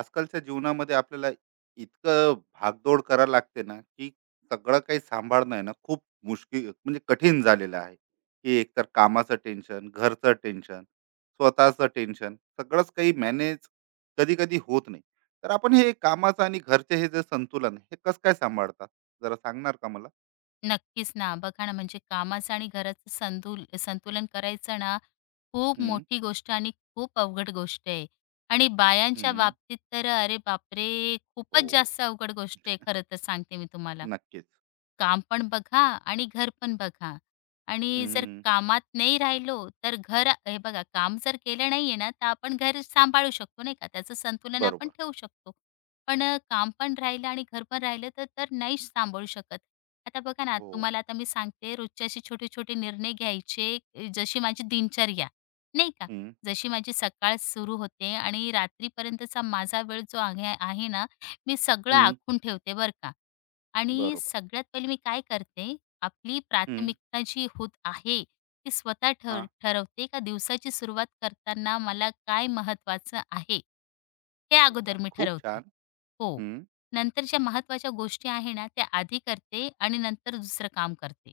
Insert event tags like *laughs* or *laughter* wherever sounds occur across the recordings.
आजकालच्या जीवनामध्ये आपल्याला इतकं भागदौड करायला लागते ना की सगळं काही सांभाळणं आहे ना खूप मुश्किल म्हणजे कठीण झालेलं आहे की एकतर कामाचं टेन्शन, घरचं टेन्शन, स्वतःचं टेन्शन, सगळंच काही मॅनेज कधी कधी होत नाही. तर आपण हे कामाचं आणि घरचे हे जे संतुलन आहे, हे कसं काय सांभाळतात, जरा सांगणार का मला? नक्कीच ना. बघा ना, म्हणजे कामाचं आणि घराचं संतुलन करायचं ना, खूप हम्म. मोठी गोष्ट आणि खूप अवघड गोष्ट आहे. आणि बायांच्या हम्म. बाबतीत तर अरे बापरे! हो, खूपच जास्त अवघड गोष्ट आहे खरं तर सांगते मी तुम्हाला. नक्कीच. काम पण बघा आणि घर पण बघा. आणि जर हम्म. कामात नाही राहिलो, तर घर हे बघा काम जर केलं नाहीये ना, तर आपण घर सांभाळू शकतो नाही का, त्याचं संतुलन आपण बरोबर. ठेवू शकतो. पण काम पण राहिलं आणि घर पण राहिलं तर तर नाहीच सांभाळू शकत. आता बघा ना, हो. तुम्हाला आता मी सांगते रोजचे असे छोटे-छोटे निर्णय घ्यायचे, जशी माझी दिनचर्या, नाही का. हम्म. जशी माझी सकाळ सुरू होते आणि रात्रीपर्यंतचा माझा वेळ जो आहे आहे ना, मी सगळं हम्म. आखून ठेवते बरं का. आणि बरोबर. सगळ्यात पहिले मी काय करते, आपली हम्म. प्राथमिकता जी होत आहे, ती स्वतः हा. ठरवते का दिवसाची सुरुवात करताना मला काय महत्त्वाचं आहे, हे अरे वा, अगोदर मी खूप ठरवते. छान. हो. नंतर ज्या महत्त्वाच्या गोष्टी आहे ना, त्या आधी करते आणि नंतर दुसरं काम करते.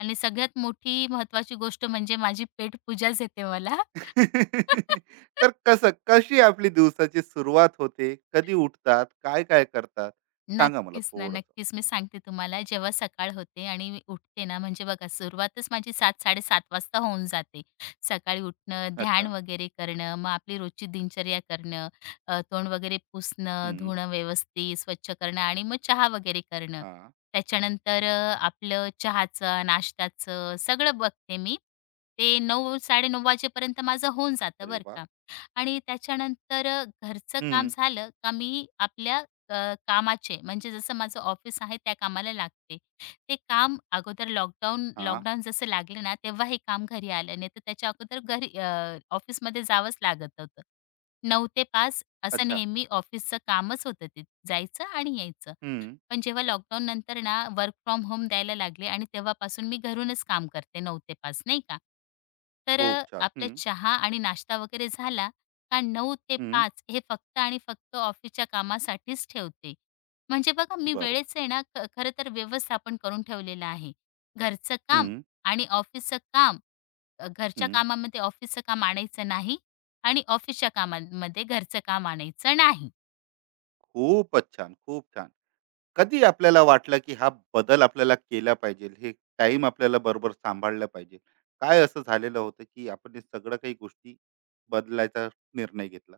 आणि सगळ्यात मोठी महत्त्वाची गोष्ट म्हणजे माझी पेटपूजाच येते मला. *laughs* *laughs* तर कसं, कशी आपली दिवसाची सुरुवात होते? कधी उठतात? काय-काय करतात? सांगा मला नक्कीच ना, थोडंसं. नक्कीच. मी सांगते तुम्हाला जेव्हा सकाळ होते आणि मी उठते ना, म्हणजे बघा सुरुवातच माझी 7:00-7:30 वाजता होऊन जाते. सकाळी उठणं, ध्यान अच्छा. वगैरे करणं, मग आपली रोजची दिनचर्या करणं, तोंड वगैरे पुसणं, हं. धुणं व्यवस्थित, स्वच्छ करणं आणि मग चहा वगैरे करणं. हां. त्याच्यानंतर आपलं चहाचं, नाश्त्याचं सगळं बघते मी. ते 9:00-9:30 वाजेपर्यंत माझं होऊन जातं अरे बरं वाह! का. आणि त्याच्यानंतर घरचं काम हं. झालं का मी आपल्या कामाचे म्हणजे जसं माझं ऑफिस आहे त्या कामाला लागते. ते काम अगोदर लॉकडाऊन हां. लॉकडाऊन जसं लागलं ना, तेव्हा हे काम घरी आलं. नाहीतर त्याच्या अगोदर घरी ऑफिसमध्ये जावंच लागत होतं. 9 ते 5 असं अच्छा. नेहमी ऑफिसचं कामच होतं ते. जायचं आणि यायचं. हं. पण जेव्हा लॉकडाऊन नंतर ना वर्क फ्रॉम होम द्यायला लागले आणि तेव्हापासून मी घरूनच काम करते 9 ते 5 नाही का. तर खूप छान. हं. आपला चहा आणि नाश्ता वगैरे झाला का 9 ते हं. पाच हे फक्त आणि फक्त ऑफिसच्या कामासाठीच ठेवते. म्हणजे बघा मी बरोबर. वेळेचं आहे ना खरं तर व्यवस्थापन करून ठेवलेलं आहे. घरचं काम हं. आणि ऑफिसचं काम. घरच्या हं. कामामध्ये ऑफिसचं काम आणायचं नाही आणि ऑफिसच्या कामांमध्ये घरचं काम आणायचं नाही. खूपच छान, खूप छान. कधी आपल्याला वाटलं, की हा बदल आपल्याला केला पाहिजे, हे टाईम आपल्याला बरोबर सांभाळलं पाहिजे? काय असं झालेलं होतं, की आपण हे सगळं काही गोष्टी बदलायचा निर्णय घेतला?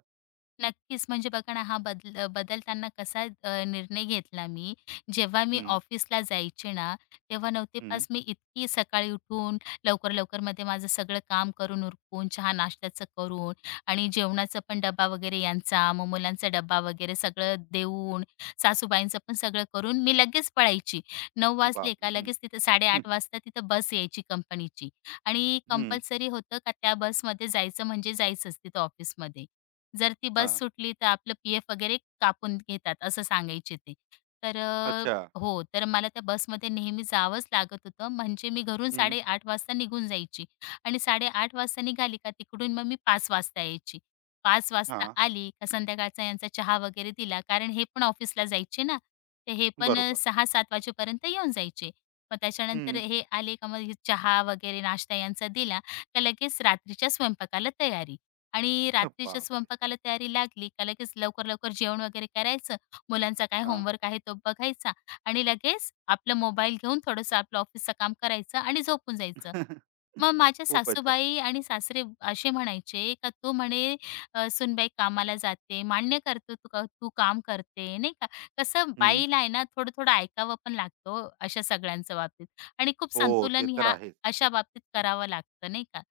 नक्कीच. म्हणजे बघा ना, हा बदल बदलताना कसा निर्णय घेतला मी. जेव्हा मी हं. ऑफिसला जायचे ना, तेव्हा 9 ते हं. 5 मी इतकी सकाळी उठून लवकर-लवकरमध्ये माझं सगळं काम करून उरकून, चहा-नाश्त्याचं करून आणि जेवणाचा पण डब्बा वगैरे यांचा, मग मुलांचा डब्बा वगैरे सगळं देऊन, सासूबाईंचं पण सगळं करून मी लगेच पळायची. 9 वाजले का बापरे! लगेच हं. तिथं 8:30 वाजता तिथं बस यायची कंपनीची आणि हं. कंपल्सरी होतं का त्या बसमध्ये जायचं म्हणजे जायचंच तिथं ऑफिसमध्ये. जर ती बस हां. सुटली तर आपलं पी-एफ वगैरे कापून घेतात असं सांगायचे ते. तर अच्छा. हो, तर मला त्या बसमध्ये नेहमी जावंच लागत होतं. म्हणजे मी घरून हं. 8:30 वाजता निघून जायची आणि 8:30 वाजता निघाली का तिकडून मग मी 5 वाजता यायची. 5 वाजता हां. आली का संध्याकाळचा यांचा चहा वगैरे दिला. कारण हे पण ऑफिसला जायचे ना. तर हे पण बरोबर. 6-7 वाजेपर्यंत येऊन जायचे. मग त्याच्यानंतर हं. हे आले का मग हे चहा वगैरे नाश्ता यांचा दिला, का लगेच रात्रीच्या स्वयंपाकाला तयारी. आणि *laughs* रात्रीच्या बापरे! स्वयंपाकाला तयारी लागली का लगेच लवकर-लवकर जेवण वगैरे करायचं. मुलांचा काय हां. होमवर्क आहे तो बघायचा आणि लगेच आपला मोबाईल घेऊन थोडंसं आपलं ऑफिसचं काम करायचं आणि झोपून जायचं. *laughs* मग माझ्या खूपच छान. सासूबाई आणि सासरे असे म्हणायचे का, "तू म्हणे सूनबाई कामाला जाते, मान्य करतो तू का तू काम करते." नाही का. कसं हं. बाईला आहे ना थोडं-थोडं ऐकावं पण लागतं हो अशा सगळ्यांच्या बाबतीत आणि खूप हो, ते संतुलन तर ह्या आहेच. अशा बाबतीत करावं लागतं नाही का.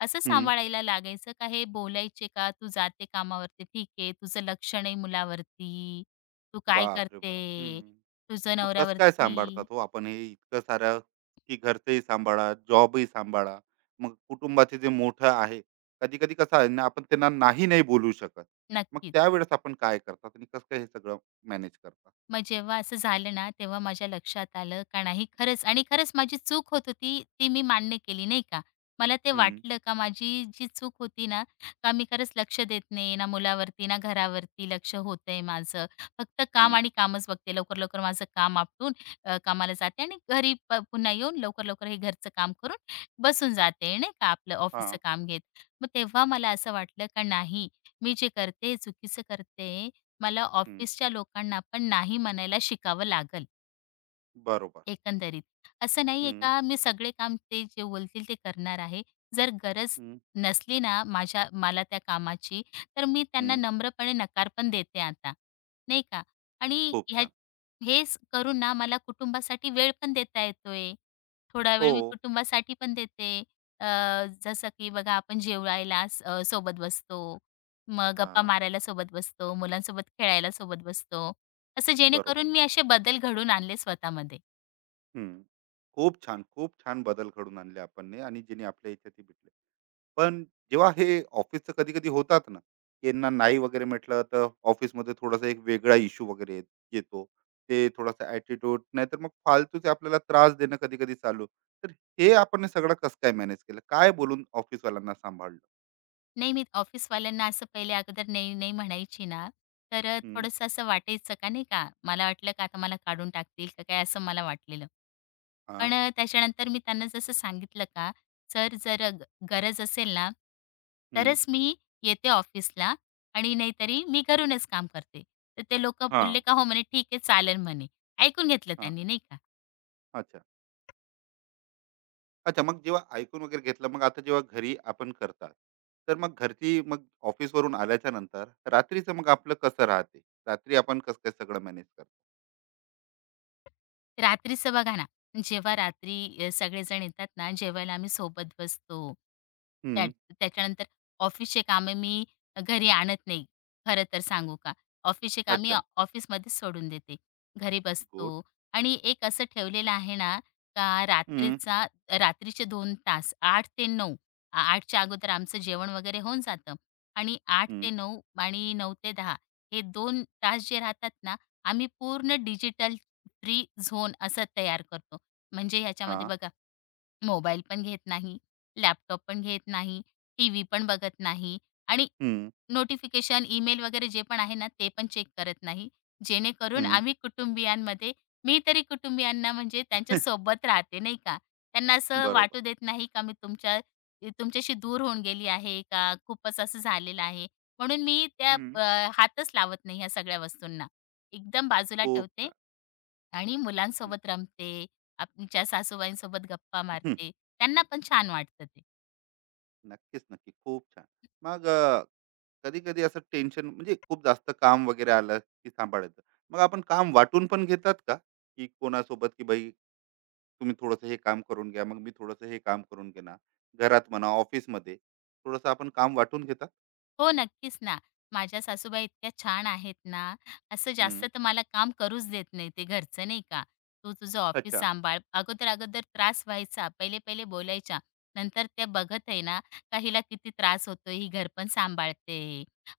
असं हं. सांभाळायला लागायचं का हे बोलायचे का, "तू जाते कामावरती ठीक आहे, तुझं लक्ष नाही मुलावरती, तू काय बापरे बाप! हं. करते, तुझं मग कसं काय नवऱ्यावरती." सांभाळतात हो आपण हे इतकं सारं, की घरचंही सांभाळा, जॉबही सांभाळा, मग कुटुंबाचे जे मोठं आहे, कधी-कधी कसं आहे ना आपण त्यांना नाही नाही बोलू शकत. मग नक्कीच. त्यावेळेस आपण काय करतात आणि कसं काय हे सगळं मॅनेज करतात? मग जेव्हा असं झालं ना, तेव्हा माझ्या लक्षात आलं का नाही खरंच आणि खरंच माझी चूक होत होती, ती मी मान्य केली नाही का. मला ते हं. वाटलं का माझी जी चूक होती ना, का मी खरंच लक्ष देत नाही, ना मुलावरती, ना घरावरती लक्ष होतंय माझं. फक्त काम हं. आणि कामच बघते. लवकर-लवकर माझं काम आपटून कामाला जाते आणि घरी पुन्हा येऊन लवकर-लवकर हे घरचं काम करून बसून जाते, नाही का आपलं ऑफिसचं हां. काम घेत. मग तेव्हा मला असं वाटलं का नाही, मी जे करते चुकीचं करते मला हं. ऑफिसच्या लोकांना पण नाही म्हणायला शिकावं लागल. बरोबर. एकंदरीत. असं नाहीये हं. का मी सगळे काम ते जे बोलतील ते करणार आहे. जर गरज हं. नसली ना माझ्या मला त्या कामाची, तर मी त्यांना हं. नम्रपणे नकार पण देते आता, नाही का? आणि खूप ह्या छान. हेच करून ना मला कुटुंबासाठी वेळ पण देता येतोय. थोडा हो. वेळ मी कुटुंबासाठी पण देते. अ, जसं की बघा आपण जेवायला सोबत बसतो. मग गप्पा हां. मारायला सोबत बसतो. मुलांसोबत खेळायला सोबत बसतो. असं बरोबर. जेणेकरून मी असे बदल घडवून आणले स्वतःमध्ये. हं. खूप छान, खूप छान बदल घडवून आणले आपणने आणि ज्यांनी आपल्या इथे ते भेटले. पण जेव्हा हे ऑफिसचं कधी-कधी होतात ना, यांना नाही वगैरे म्हटलं तर ऑफिसमध्ये थोडासा एक वेगळा इश्यू वगैरे येत- येतो. ते थोडासा ॲटिट्यूड नाहीतर मग फालतूचे आपल्याला त्रास देणं कधी-कधी चालू. तर हे आपण सगळं कसं काय मॅनेज केलं? काय बोलून ऑफिसवाल्यांना सांभाळलं? नाही, मी ऑफिसवाल्यांना असं पहिले अगोदर नाही, नाही म्हणायची ना, तर हं. थोडंसं असं वाटायचं का नाही का, मला वाटलं का आता मला काढून टाकतील का काय असं मला वाटलेलं. हां. पण त्याच्यानंतर मी त्यांना जसं सांगितलं का, "सर जर गरज असेल ना, हं. तरच मी येते ऑफिसला आणि नाहीतरी मी घरूनच काम करते." तर ते लोकं बोलले हां. का, "हो," म्हणे, "ठीक आहे, चालेल," म्हणे. ऐकून घेतलं हां. त्यांनी नाही का. अच्छा. अच्छा, मग जेव्हा ऐकून वगैरे घेतलं, मग आता जेव्हा घरी आपण करतात, तर मग घरची मग ऑफिसवरून आल्याच्या नंतर रात्रीचं मग आपलं कसं राहते? रात्री आपण कसं काय सगळं मॅनेज करतो? रात्रीचं बघा ना, जेव्हा रात्री सगळेजण येतात ना, जेवायला आम्ही सोबत बसतो. त्या हं. त्याच्यानंतर ऑफिसचे कामं मी घरी आणत नाही. खरं तर सांगू का, ऑफिसचे काम अच्छा. मी सोडून देते. घरी गुड. बसतो आणि एक असं ठेवलेलं आहे ना, का हं. रात्रीचे 2 तास 8 ते 9 8च्या अगोदर आमचं जेवण वगैरे होऊन जातं आणि 8 हं. ते 9 आणि 9 ते 10 हे 2 तास जे राहतात ना, आम्ही पूर्ण डिजिटल फ्री झोन असा तयार करतो. म्हणजे ह्याच्यामध्ये हां. बघा मोबाईल पण घेत नाही, लॅपटॉप पण घेत नाही, टीव्ही पण बघत नाही आणि हं. नोटिफिकेशन, ईमेल वगैरे जे पण आहे ना, ते पण चेक करत नाही. जेणेकरून हं. आम्ही कुटुंबियांमध्ये मी तरी कुटुंबियांना म्हणजे त्यांच्या सोबत राहते, नाही का. त्यांना असं बरोबर. वाटू देत नाही का मी तुमच्याशी दूर होऊन गेली आहे का खूपच असं झालेलं आहे. म्हणून मी त्या हं. हातच लावत नाही ह्या सगळ्या वस्तूंना. एकदम बाजूला खूप ठेवते छान. आणि हं. मुलांसोबत रमते, आमच्या सासूबाईंसोबत गप्पा *laughs* मारते. त्यांना पण छान वाटतं ते. नक्कीच, नक्की. खूप छान. मग कधी-कधी असं टेन्शन म्हणजे खूप जास्त काम वगैरे आलं की सांभाळायचं. मग आपण काम वाटून पण घेतात का? की कोणासोबत की बाई तुम्ही थोडंसं हे काम करून घ्या, मग मी थोडंसं हे काम करून घेणार. घरात म्हणा, ऑफिसमध्ये थोडंसं आपण काम वाटून घेतात? हो, नक्कीच ना. माझ्या सासूबाई इतक्या छान आहेत ना, असं हं. जास्त तर मला काम करूच देत नाही ते घरचं नाही का. "तू तुझं ऑफिस अच्छा. सांभाळ." अगोदर-अगोदर त्रास व्हायचा, पहिले-पहिले बोलायच्या. नंतर त्या बघत आहे ना, का हिला किती त्रास होतो ही घर पण सांभाळते,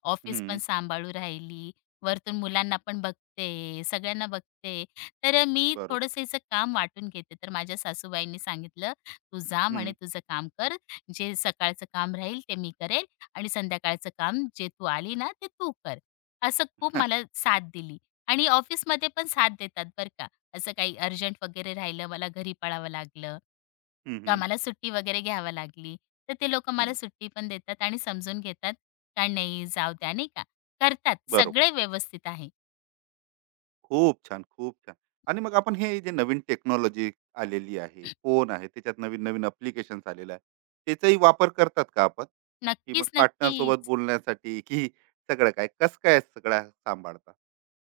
ऑफिस पण हं. सांभाळू राहिली, वरतून मुलांना पण बघते, सगळ्यांना बघते. तर मी बरोबर. थोडंसं हिचं काम वाटून घेते. तर माझ्या सासूबाईंनी सांगितलं, "तू जा हं. म्हणे तुझं काम कर, जे सकाळचं काम राहील ते मी करेल आणि संध्याकाळचं काम जे तू आली ना ते तू कर. असं खूप मला *laughs* साथ दिली आणि ऑफिसमध्ये पण साथ देतात बरं का. असं काही अर्जंट वगैरे राहिलं, मला घरी पळावं लागलं हं. का हं. मला सुट्टी वगैरे घ्यावी लागली, तर ते लोकं हं. मला *laughs* सुट्टी पण देतात आणि समजून घेतात का नाही जाऊ द्या, नाही का. करतात बरोबर. सगळे व्यवस्थित आहे. खूप छान, खूप छान. आणि मग आपण हे जे नवीन टेक्नॉलॉजी आलेली आहे, फोन आहे, त्याच्यात नवीन-नवीन ॲप्लिकेशन्स आलेलं आहे. त्याचाही वापर करतात का आपण? की मग नक्कीच, पार्टनरसोबत नक्कीच. बोलण्यासाठी की सगळं काय? कसं काय सगळं सांभाळता?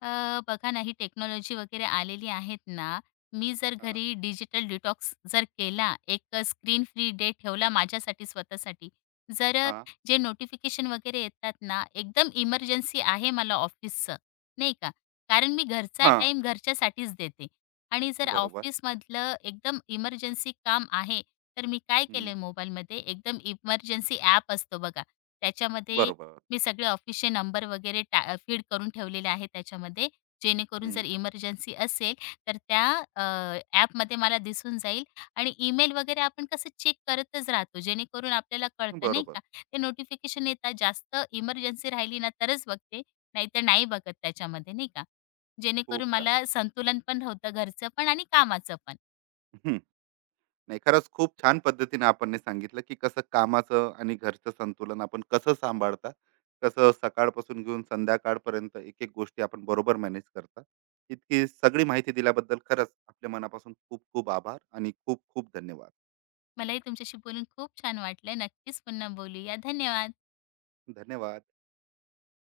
बघा ना, ही टेक्नॉलॉजी वगैरे आलेली आहेत ना, मी जर हां. घरी डिजिटल डिटॉक्स जर केला, एक स्क्रीन फ्री डे ठेवला माझ्यासाठी स्वतःसाठी. जर हां. जे नोटिफिकेशन वगैरे येतात ना, एकदम इमर्जन्सी आहे मला ऑफिसचं, नाही का. कारण मी घरचा हां. टाईम घरच्यासाठीच देते आणि जर बरोबर. ऑफिसमधलं एकदम इमर्जन्सी काम आहे, तर मी काय हं. केलंय मोबाईलमध्ये एकदम इमर्जन्सी ॲप असतो बघा. त्याच्यामध्ये बरोबर. मी सगळे ऑफिसचे नंबर वगैरे फीड करून ठेवलेले आहे त्याच्यामध्ये, जेणेकरून हं. जर इमर्जन्सी असेल तर त्या अ, ॲपमध्ये मला दिसून जाईल आणि ईमेल वगैरे आपण कसं चेक करतच राहतो, जेणेकरून आपल्याला कळतं नाही बरोबर. का. ते नोटिफिकेशन येतात, जास्त इमर्जन्सी राहिली ना तरच बघते, नाहीतर नाही बघत त्याच्यामध्ये नाही का. खूप जेणेकरून छान. मला संतुलन पण होतं घरचं पण आणि कामाचं पण. *laughs* नाही, खरंच खूप छान पद्धतीने आपण सांगितलं की कसं कामाचं आणि घरचं संतुलन आपण कसं सांभाळता, कसं सकाळपासून घेऊन संध्याकाळपर्यंत एक एक गोष्टी आपण बरोबर मॅनेज करता. इतकी सगळी माहिती दिल्याबद्दल खरंच आपल्या मनापासून खूप खूप आभार आणि खूप खूप धन्यवाद. मलाही तुमच्याशी बोलून खूप छान वाटलं. नक्कीच पुन्हा बोलूया. धन्यवाद. धन्यवाद.